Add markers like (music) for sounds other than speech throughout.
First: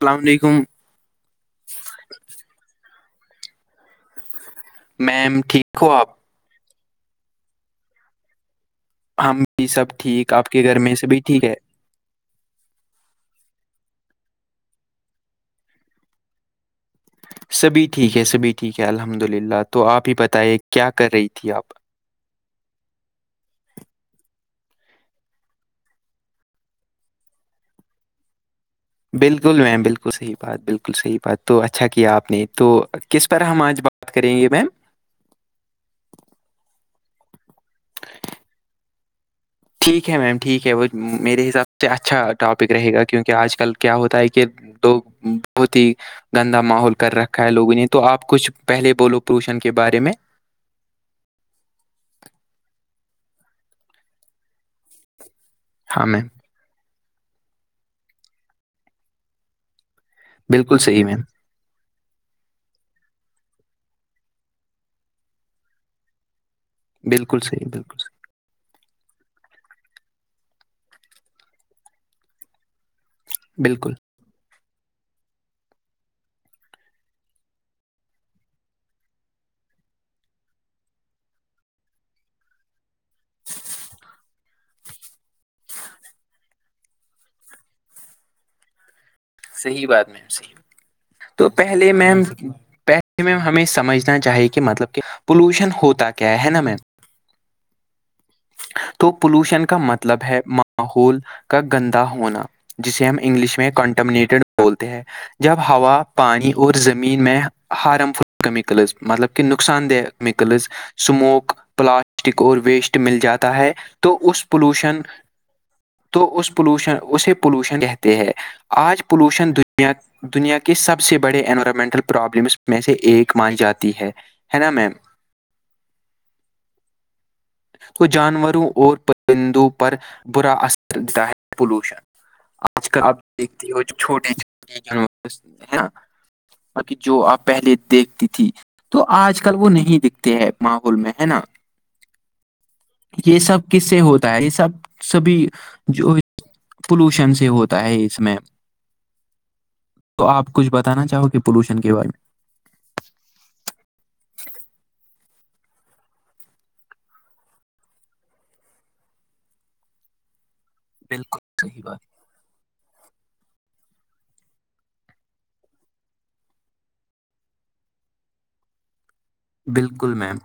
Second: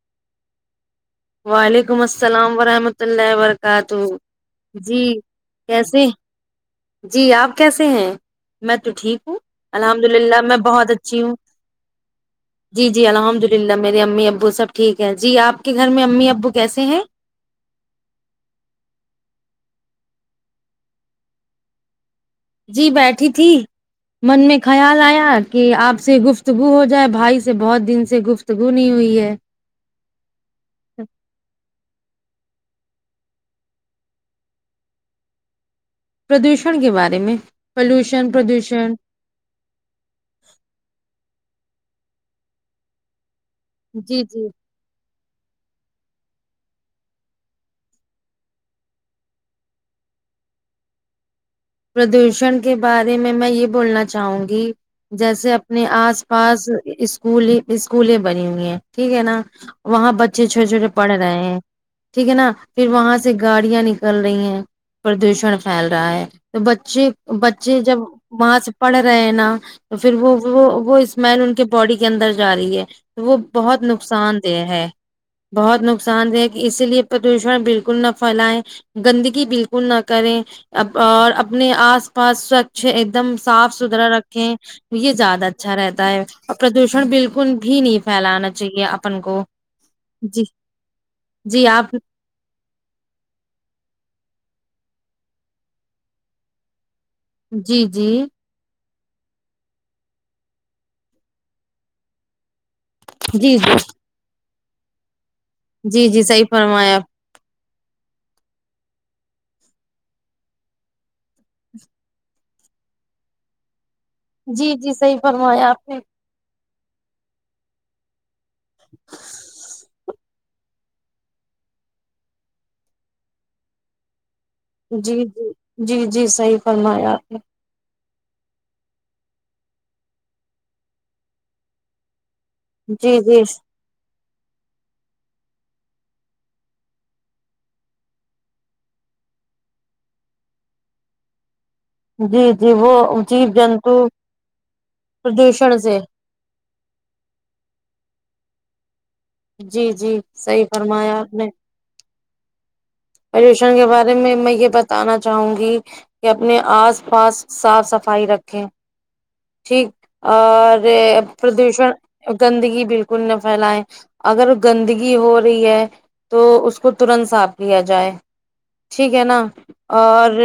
السلام علیکم وعلیکم السلام ورحمۃ اللہ وبرکاتہ جی میم ٹھیک ہو کیسے آپ ہیں جی آپ کیسے ہیں میں تو ٹھیک ہوں ہم بھی سب الحمد ٹھیک للہ آپ میں کے گھر بہت سبھی اچھی ہوں ٹھیک ہے جی جی الحمد للہ میرے امی ابو سب ٹھیک ہے جی آپ کے گھر میں امی ابو کیسے ہیں سبھی ٹھیک ہے سبھی ٹھیک ہے الحمد للہ تو آپ ہی بتائیے کیا کر رہی تھی آپ جی بیٹھی تھی من میں خیال آیا کہ آپ سے گفتگو ہو جائے بھائی سے بہت دن سے گفت توگ نہیں (inaudible) بالکل میںی بالکل (unintelligible) بال صحی بات بالکل صحیح بات تو اچھا کیا آپ نے تو کس پر ہم آج بات کریں گے میم پردوشن کے بارے میں پلوشن پردوشن ٹھیک ہے میم ٹھیک ہے وہ میرے حساب سے اچھا ٹاپک رہے گا کیونکہ آج کل کیا ہوتا جی ہے کہ جی دو بہت ہی گندا ماحول کر رکھا ہے لوگوں نے تو آپ کچھ پہلے بولو پوشن کے بارے میں پردوشن کے بارے میں میں یہ بولنا چاہوں گی جیسے اپنے ہاں میم آس پاس اسکول اسکول بنی ہوئی ہیں ٹھیک ہے نا وہاں ب اچھے چھوٹے بالکل چھوٹے صحیح پڑھ میم رہے ہیں (inaudible) ٹھیک ہے نا پھر وہاں سے گاڑیاں نکل رہی ہیں پردوشن پھیل رہا ہے تو بچے بالکل صحیح بچے جب بالکل صحیح وہاں سے پڑھ رہے ہیں نا تو پھر وہ وہ وہ اسمل ان کے باڈی کے اندر جا رہی ہے وہ بہت بالکل نقصان دہ ہے بہت نقصان دہ کہ اسی لیے پردوشن بالکل نہ پھیلیں گندگی بالکل نہ کریں ا اور ا اپنے آس پاس سوچھ ایک دم صاف ستھرا رکھ یہ زیادہ اچھا رہتا ہے اور پردوشن بالکل بھی نہیں پھیلانا چاہیے اپن کو صحی بات جی میمی تو جی پہلے آپ میم پ میم ہمیں سمجھنا چاہیے کہ مطلب کہ پولوشن ہوتا کیا ہے نا میم جی جی تو پولوشن کا مطلب ہے ماحول کا گندا ہونا جسے ہم جی انگلش میں جی کنٹمنیٹیڈ بولتے ہیں جب ہوا جی جی صحیح پانی اور فرمایا آپ زمین میں ہارم فل کیمکلز مطلب کہہ نقصان دہ کیمکلز سموک پلاسٹک اور ویسٹ مل جاتا ہے تو اس جی جی پولوشن صحیح فرمایا آپ نے تو اس پولوشن اسے پولوشن کہتے ہیں آج پولوشن دنیا دنیا کے سب سے بڑے انوائرمنٹل پرابلمس میں سے ایک مانی جاتی ہے نا میں جی جی جی جی صحیح فرمایا آپ نے کو جانوروں اور پرندوں پر برا اثر دیتا ہے پولوشن- جی جی (unintelligible) کہ جو آپ پہلے دیکھتی تھی- تو اج کل وہ نہیں دکھتے ہیں ماحول میں ہے نا- جی-جی وہ یہ جیب سب کس جنتو سے ہوتا ہے یہ سبھی پردوشن سے جو- پولیوشن سے ہوتا ہے اس میں- جی جی تو آپ صحیح کچھ بتانا فرمایا چاہو گ پولوشن کے بارے میں? پدوشن کے بارے میں میں یہ بتانا چاہوں گی کہ اپنے آس پاس صاف- صفائی رکھے ٹھیک- اور بالکل صحیح پردوشن بات گندگی بالکل نہ پھیلائے, اگر گندگی ہو رہی ہے تو اس کو ترنت صاف کیا جائے ٹھیک ہے نا بالکل اور میم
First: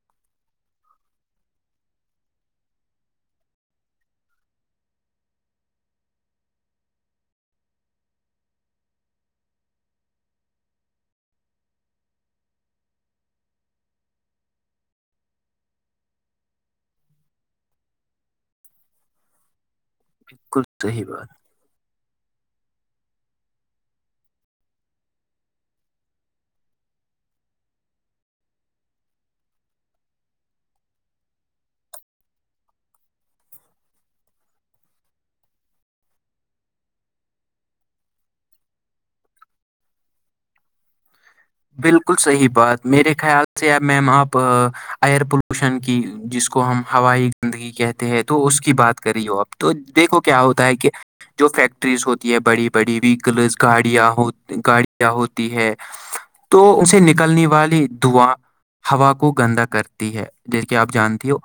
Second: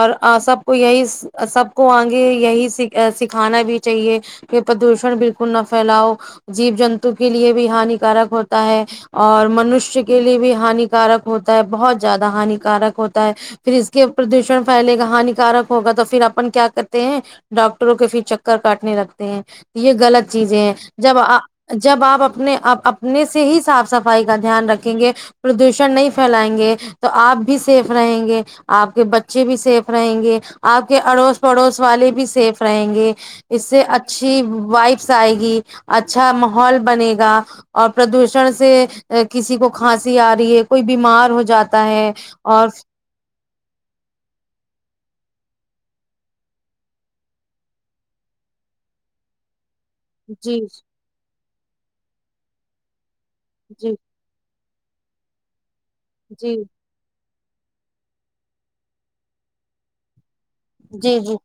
اور سب کو یہی سب کو آگے یہی سکھانا بھی چاہیے- کہ پردوشن بالکل نہ پھیلاؤ- جیب -جنتو کے لیے بھی ہانیکارک ہوتا ہے اور منشی کے لیے بھی ہانیکارک- ہوتا ہے بہت زیادہ ہانیکارک ہوتا ہے- پھر اس کے پردوشن پھیلے گا ہانیکارک ہوگا تو پھر اپن کیا کرتے ہیں- ڈاکٹروں کے پھر چکر کاٹنے لگتے ہیں یہ غلط چیزیں بالکل ہیں صحیح جب بات آ جب آپ اپنے اپنے سے ہی صاف صفائی کا دھیان رکھیں گے پردوشن نہیں پھیلائیں گے تو آپ بھی سیف رہیں گے- آپ کے بچے بھی سیف رہیں گے, آپ کے اڑوس پڑوس والے بھی سیف رہیں گے- اس سے اچھی وائبس آئے گی, اچھا ماحول بنے گا- اور پردوشن سے کسی کو کھانسی آ رہی, ہے کوئی بیمار ہو ج- بالکل صحیح بات میرے خیال میم آپ ایئر پولوشن کی جس کو ہم ہوائی گندگی کہتے ہیں تو اس کی بات کری ہو آپ- تو دیکھو کیا جی ہوتا ہے کہ جو فیکٹریز ہوتی ہے بڑی- بڑی ویکلز جی جی گاڑیاں ہو, گاڑیاں ہوتی ہے- تو اسے نکلنے والی دعاں ہوا کو گندا کرتی ہے- جس کہ آپ جی جی جانتی ہو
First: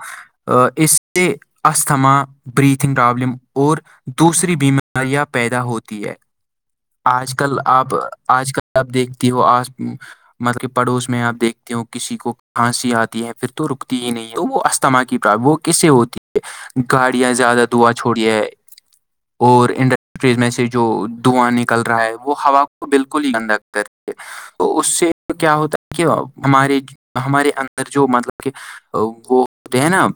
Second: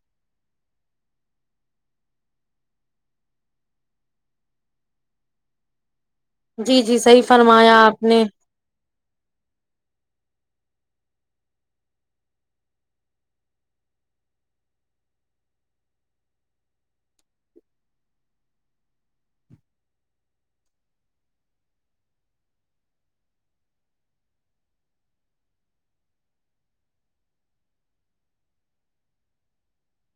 اس سے اسھما بریتنگ پرابلم اور دوسری بیماریاں پیدا ہوتی ہے- جی جی صحیح آج کل فرمایا آپ, نے آج کل آپ دیکھتی ہو آج مل کے پڑوس میں آپ دیکھتے ہو کسی کو کھانسی آتی ہے پھر تو رکتی ہی نہیں تو وہ استھما کی پر وہ ک سے ہوتی ہے گاڑیاں زیادہ دعا چھوڑی ہے اور انڈ- ریز میں سے جو دھواں نکل رہا ہے وہ ہوا کو بالکل ہی اندا کر ہے- تو اس سے کیا ہوتا ہے کہ ہمارے ہمارے اندر جو مطلب کہ وہ ہے نا اب-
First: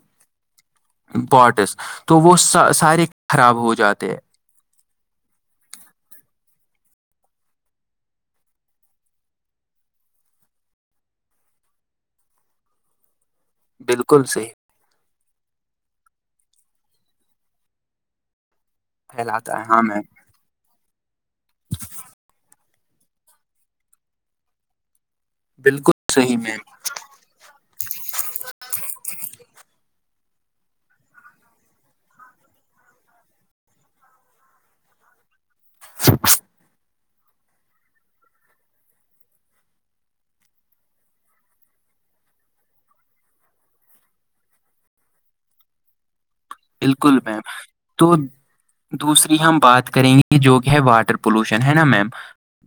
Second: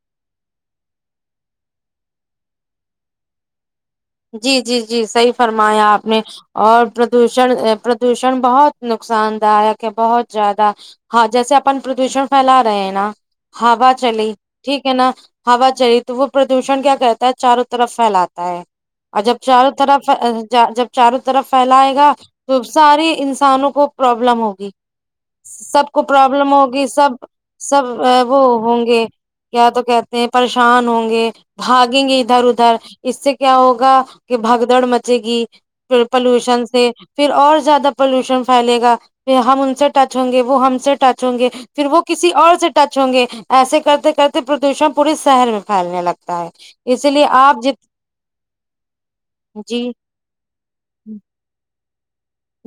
پاٹس تو وہ سارے خراب ہو جاتے ہیں- جی- جی- جی صحیح فرمایا آپ نے- اور پردوشن پردوشن بہت نقصان داک ہے بہت زیادہ- ہاں جیسے اپن پردوشن پھیلا رہے ہیں نا ہا بالکل چلی- صحیح ٹھیک ہے نا ہوا چلیی تو وہ پردوشن کیا کرتا ہے چاروں طرف پھیلاتا ہے- اور جب پھیلاتا ہے چاروں ہاں میم طرف جب چاروں طرف پھیلائے گا تو سارے انسانوں کو پرابلم ہوگی- سب بالکل کو صحیح پروابلم میم ہوگی سب سب وہ ہوں گے کیا تو کہتے ہیں پریشان ہوں گے بھاگیں گے ادھر ادھر اس سے کیا ہوگ ا کہ بھگدڑ مچے گی پھر پولوشن سے پھر اور زیادہ پلوشن پھیلے گا ہم ان سے ٹچ ہوں گے وہ ہم سے ٹچ ہوں گے پھر وہ کسی اور سے ٹچ ہوں گے ایسے کرتے کرتے پردوشن پورے شہر میں پھیلنے لگتا ہے اسی بالکل لیے بہم آپ جت تو دوسری ہم جی بات کریں گے یہ جو کہ ہے واٹر پولوشن ہے نا میم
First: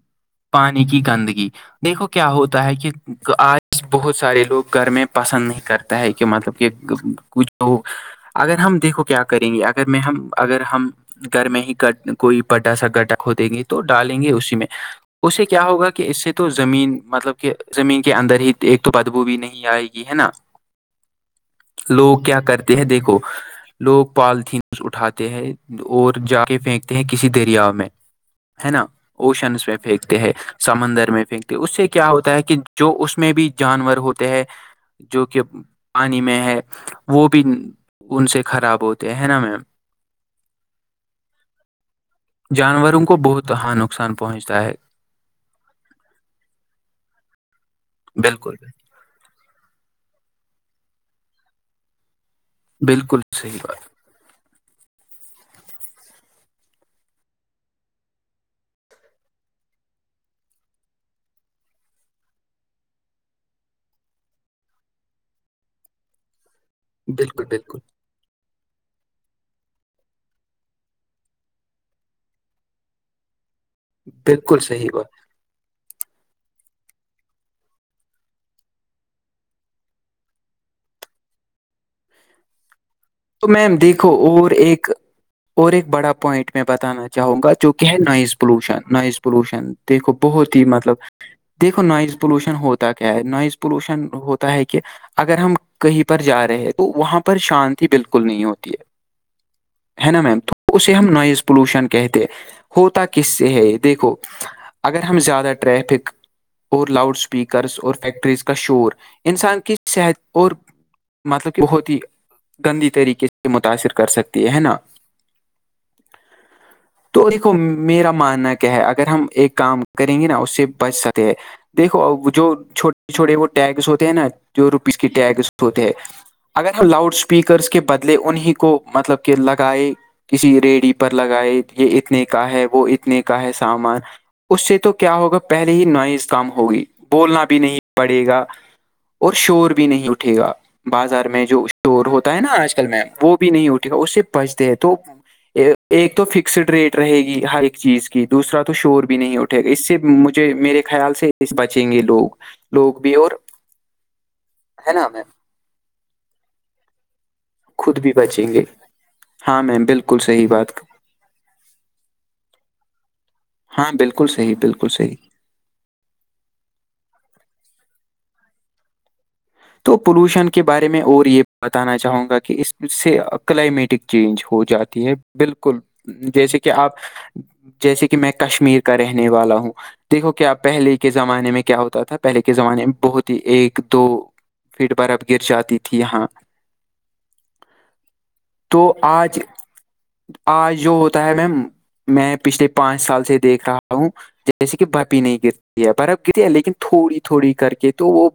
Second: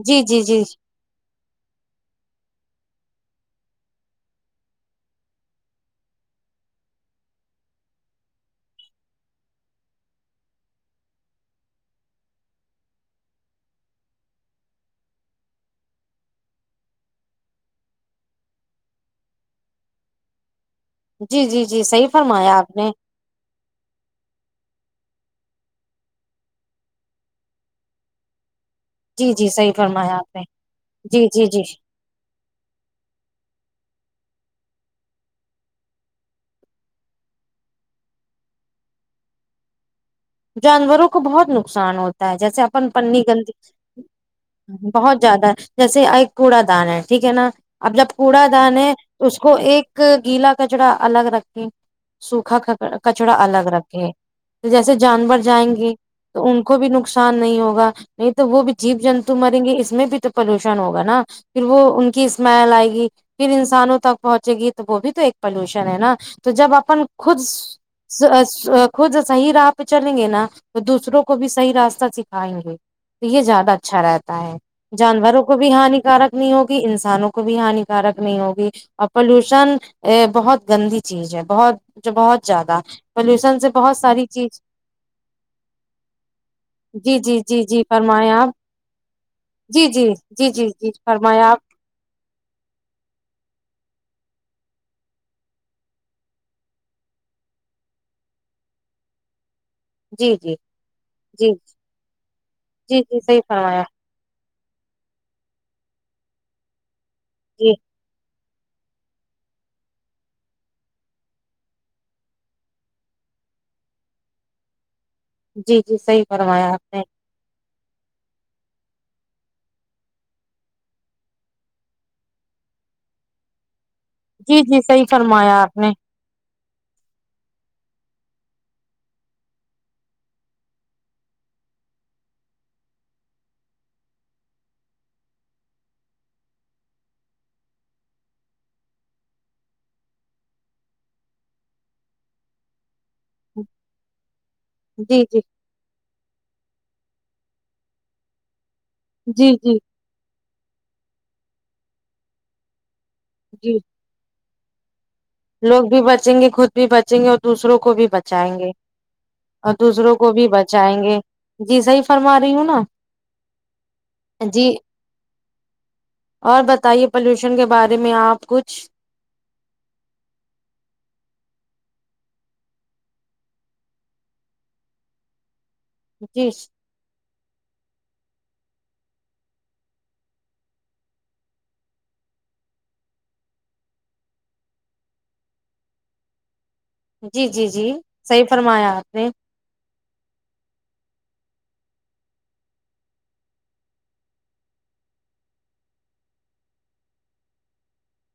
جی جی جی پانی کی گندگی دیکھو کیا ہوتا ہے کہ آج بہت سارے لوگ گھر میں پسند نہیں کرتا ہے کہ مطلب کہ ھ اگر ہم دیکھو کیا کریں گے اگر میں ہم اگر ہم گھر میں ہی گ کوئی بٹا سا گٹا ہو دیں گے تو ڈالیں گے اسی میں اس سے کیا ہوگا کہ اس سے تو زمین مطلب کہ زمین کے اندر ہی ایک تو بدبو بھی نہیں آئے یہ ہے نا جی جی جی صحیح لوگ کیا فرمایا آپ کرتے ہیں نے دیکھو لوگ پالتھینس اٹھاتے ہیں اور جا کے پھینکتے ہیں کسی دریا میں ہے نا جی جی اوشنس صحیح میں فرمایا پھینکتے ہیں آپ نے سمندر میں جی جی پھینکتے ہیں جی اس سے کیا کیا ہوتا ہے کہ جو اس میں بھی جانور ہوتے ہیں جو کہ پانی میں ہے وہ بھی ان سے خراب ہوتے ہیں ہے نا میم جانوروں کو بہت نقصان ہوتا ہے جیسے اپن جانوروں کو پنی بہت گندی ہاں نقصان پہنچتا ہے بہت زیادہ جیسے ایک کوڑا دان ہے ٹھیک ہے نا اب جب کوڑا بالکل دان ہے تو اس کو ایک گیلا کچڑا الگ رکھیں سوکھا بالکل کچڑا صحیح الگ بات رکھے جیسے جانور جائیں گے تو ان کو بھی نقصان نہیں ہوگا نہیں تو وہ بھی جیب جنتو مریں گے اس میں بھی تو پولوشن ہوگا نا پھر وہ ان کی اسمائل آئے گی پھر انسانوں تک پہنچے گی تو وہ بھی تو ایک پولوشن ہے نا تو جب آپ اپ خود بالکل بالکل خود صی را چلیں گے نا تو دوسروں کو بھی صحی راستہ سکھائیں گے تو یہ زیادہ اچھا رہتا ہے بالکل صحیح بات جانوروں کو بھی ہانیکارک نہیں ہوگی انسانوں کو بھی ہانیکارک نہیں ہوگی اور پولوشن ا بہت گندی چیز ہے بہت جو بہت زیادہ تو پولوشن سے میم بہت دیکھو ساری اور چیز ایک اور ایک بڑا پوائنٹ میں بتانا جی چاہوں جی گا جی جو جی کہ ہے نوائز فرمایا آپ پولوشن نوائز پولوشن جی جی دیکھو جی بہت ہی جی جی مطلب دیکھو فرمایا آپ دیکھو نوائز پولوشن ہوتا کیا ہے نوائز پولوشن ہوتا ہے کہ اگر ہم کہیں پر جا رہے ہیں تو وہاں پر شانتی بالکل نہیں ہوتی ہے ہے نا جی میم جی تو اسے ہم نوائز جی پولوشن کہتے جی ہوتا جی کس صحیح سے ہے فرمایا دیکھو اگر ہم زیادہ ٹریفک اور لاؤڈ جی اسپیکرس اور فیکٹریز کا شور انسان کی صحت اور مطلب کہ ہوتی گندی طریقے سے متاثر کر سکتی ہے ہے نا جی جی صحیح فرمایا آپ نے تو دیکھو میرا ماننا کیا ہے اگر ہم ایک کام کریں گے نا اس سے بچ سک دیکھو جو چھوٹی چھوڑے وہ ٹیگس ہوتے ہیں نا جی جو جی روپیز صحیح کے ٹیگس فرمایا آپ ہوتے نے ہیں اگر ہم لاؤڈ اسپیکرس کے بدلے انہیں کو مطلب کہ لگائے کسی ریڑی پر لگائے یہ اتنے کا ہے وہ اتنے کا ہے سامان اس سے تو کیا ہوگا پہلے ہی نوائز کام ہوگی بولنا بھی نہیں پڑے گا اور شور بھی نہیں اٹھے گا بازار میں جو شور ہوتا ہے نا آج کل میں وہ بھی نہیں اٹھی گا اس سے پچتے ہیں تو جی جی ایک تو فکسڈ ریٹ رہے گی ہر ایک چیز کی دوسرا تو شور بھی نہیں جی اٹھے گا جی اس سے مجھے میرے خیال سے بچیں گے لوگ لوگ بھی اور جی ہے نام ہے لوگ بھی بچیں گے خود بھی بچیں گے دوسروں کو بھی بچائیں گے ہاں اور میم دوسروں بالکل کو صحیح بھی بات بچائیں گے جی صحیح فرما رہی ہوں نا ہاں بالکل صحیح جی بالکل صی اور بتائیے پولوشن کے بارے میں آپ کچھ تو پولوشن کے بارے میں اور یہ بتانا چاہوں گا کہ اس سے کلائمیٹک چینج ہو جاتی ہے بالکل جی جیسے کہ آپ جیسے کہ میں کشمیر کا رہنے والا ہوں دیکھو کیا پہلے کے زمانے میں کیا ہوتا تھا پہلے کے زمانے میں بہت ہی ایک دو پھر برف گر جاتی تھی یہاں جی جی جی صحیح فرمایا تو آپ نے آج آج جو ہوتا ہے میم میں پچھلے پانچ سال سے دیکھ رہا ہوں جیسے کہ بپی نہیں گرتی ہے برف گرری ہے لیکن تھوڑی تھوڑی کر کے تو وہ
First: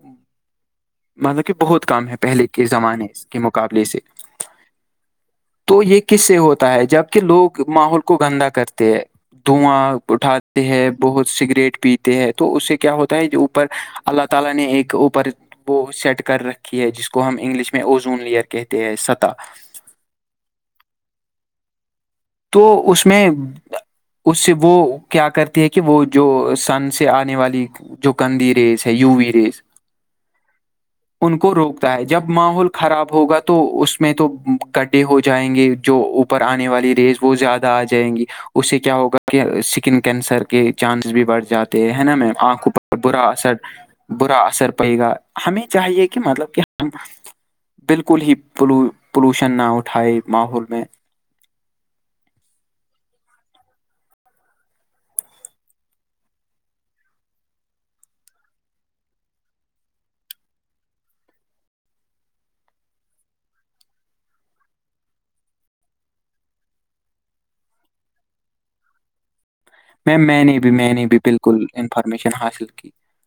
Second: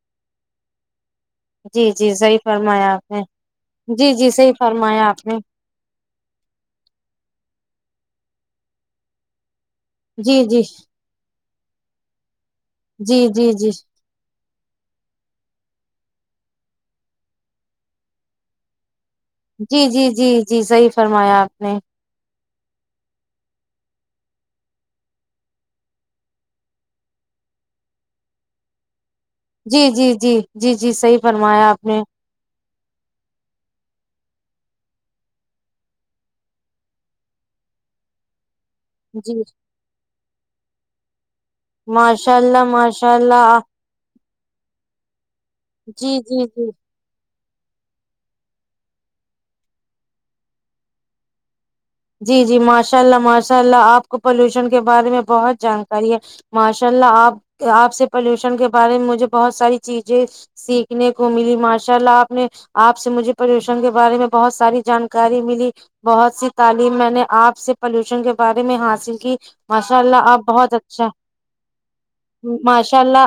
مطلب کہ بہت جی کم جی ہے صحیح پہلے کے فرمایا زمانے آپ نے کے مقابلے سے جی جی صحیح فرمایا آپ نے تو یہ کس سے ہوتا ہے جب کہ لوگ ماحول کو گندا کرتے ہیں دھواں جی جی اٹھاتے ہیں بہت سگریٹ پیتے ہیں تو اس سے کیا ہوتا جی ہے جو جی اوپر جی اللہ تعالی نے ایک اوپر وہ سیٹ کر رکھی ہے جس کو ہم انگلش میں اوزون لیئر کہتے ہیں سطح (unintelligible) جی جی جی جی صحیح فرمایا آپ نے تو اس میں اس سے وہ کیا کرتی ہے کہ وہ جو سن سے آنے والی جوکندی ریس ہے یووی ریس جی جی جی جی جی صحیح فرمایا آپ روکتا نے ہے جب ماحول خراب ہوگا تو اس میں تو گڈھے ہو جائیں گے جو اوپر آنے والی ریز وہ زیادہ آ جائیں گی اس سے کیا ہوگا کہ جی اسکن کینسر کے چانسز بھی بڑھ جاتے ت ہےا م ماشاء آنکھ اللہ اوپر ماشاء برا اثر اللہ برا اثر پے گا ہمیں چاہیے کہ جی جی مطلب کہ جی ہم بالکل ہی پولوشن نہ اٹھائے ماحول میں جی جی ماشاء اللہ ماشاء اللہ آپ کو پالوشن کے بارے میں بہت جانکاری ہے ماشاء اللہ آپ آپ سے پولوشن کے بارے میں مجھے بہت ساری چیزیں سیکھنے کو ملی ماشاء اللہ آپ نے آپ سے مجھے پردوشن کے بارے میں بہت ساری جانکاری ملی بہت سی تعلیم میں نے آپ سے پالوشن کے بارے میں حاصل کی ماشاء میم اللہ آپ میں نے بھی بہت میں نے اچھا بھی بالکل انفارمیشن حاصل کی ماشاء اللہ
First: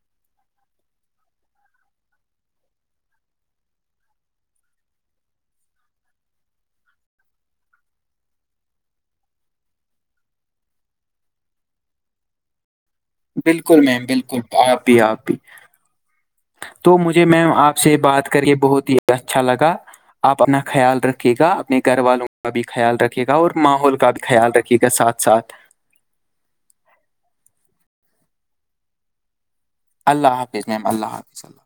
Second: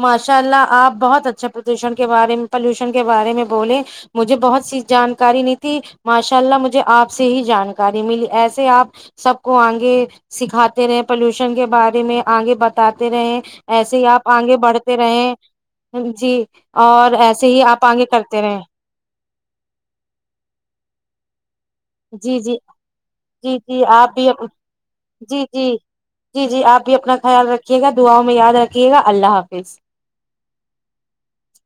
ماشاء اللہ آپ بہت اچھے پردوشن کے بارے پلوشن کے بارے میں بولیں مجھے بہت سی جانکاری نہیں تھی ماشاء اللہ مجھے آپ سے ہی جان اری ملی ایسے آپ سب کو آگے سکھاتے رہے پولوشن کے بارے میں آگے ب بتاتے رہے بالکل ایسے میم ہی آپ بالکل آگے آپ بڑھتے بھی آپ رہے بھی (unintelligible) جی تو اور مجھے ایسے میم ہی آپ سے آگے بات کرتے کر کے رہے بہت ہی اچھا لگا آپ اپنا خیال رکھیے گا اپنے گھر والوں جی کا جی بھی خیال رکھھیے گا اور جی جی ماحول کا آپ بھی خیال رکھیے گا ساتھ جی ساتھ جی جی جی آپ بھی اپنا خیال رکھیے گا دعاؤں میں یاد رکھیے گا اللہ حافظ اللہ حافظ مم اللہ حافظ اللہ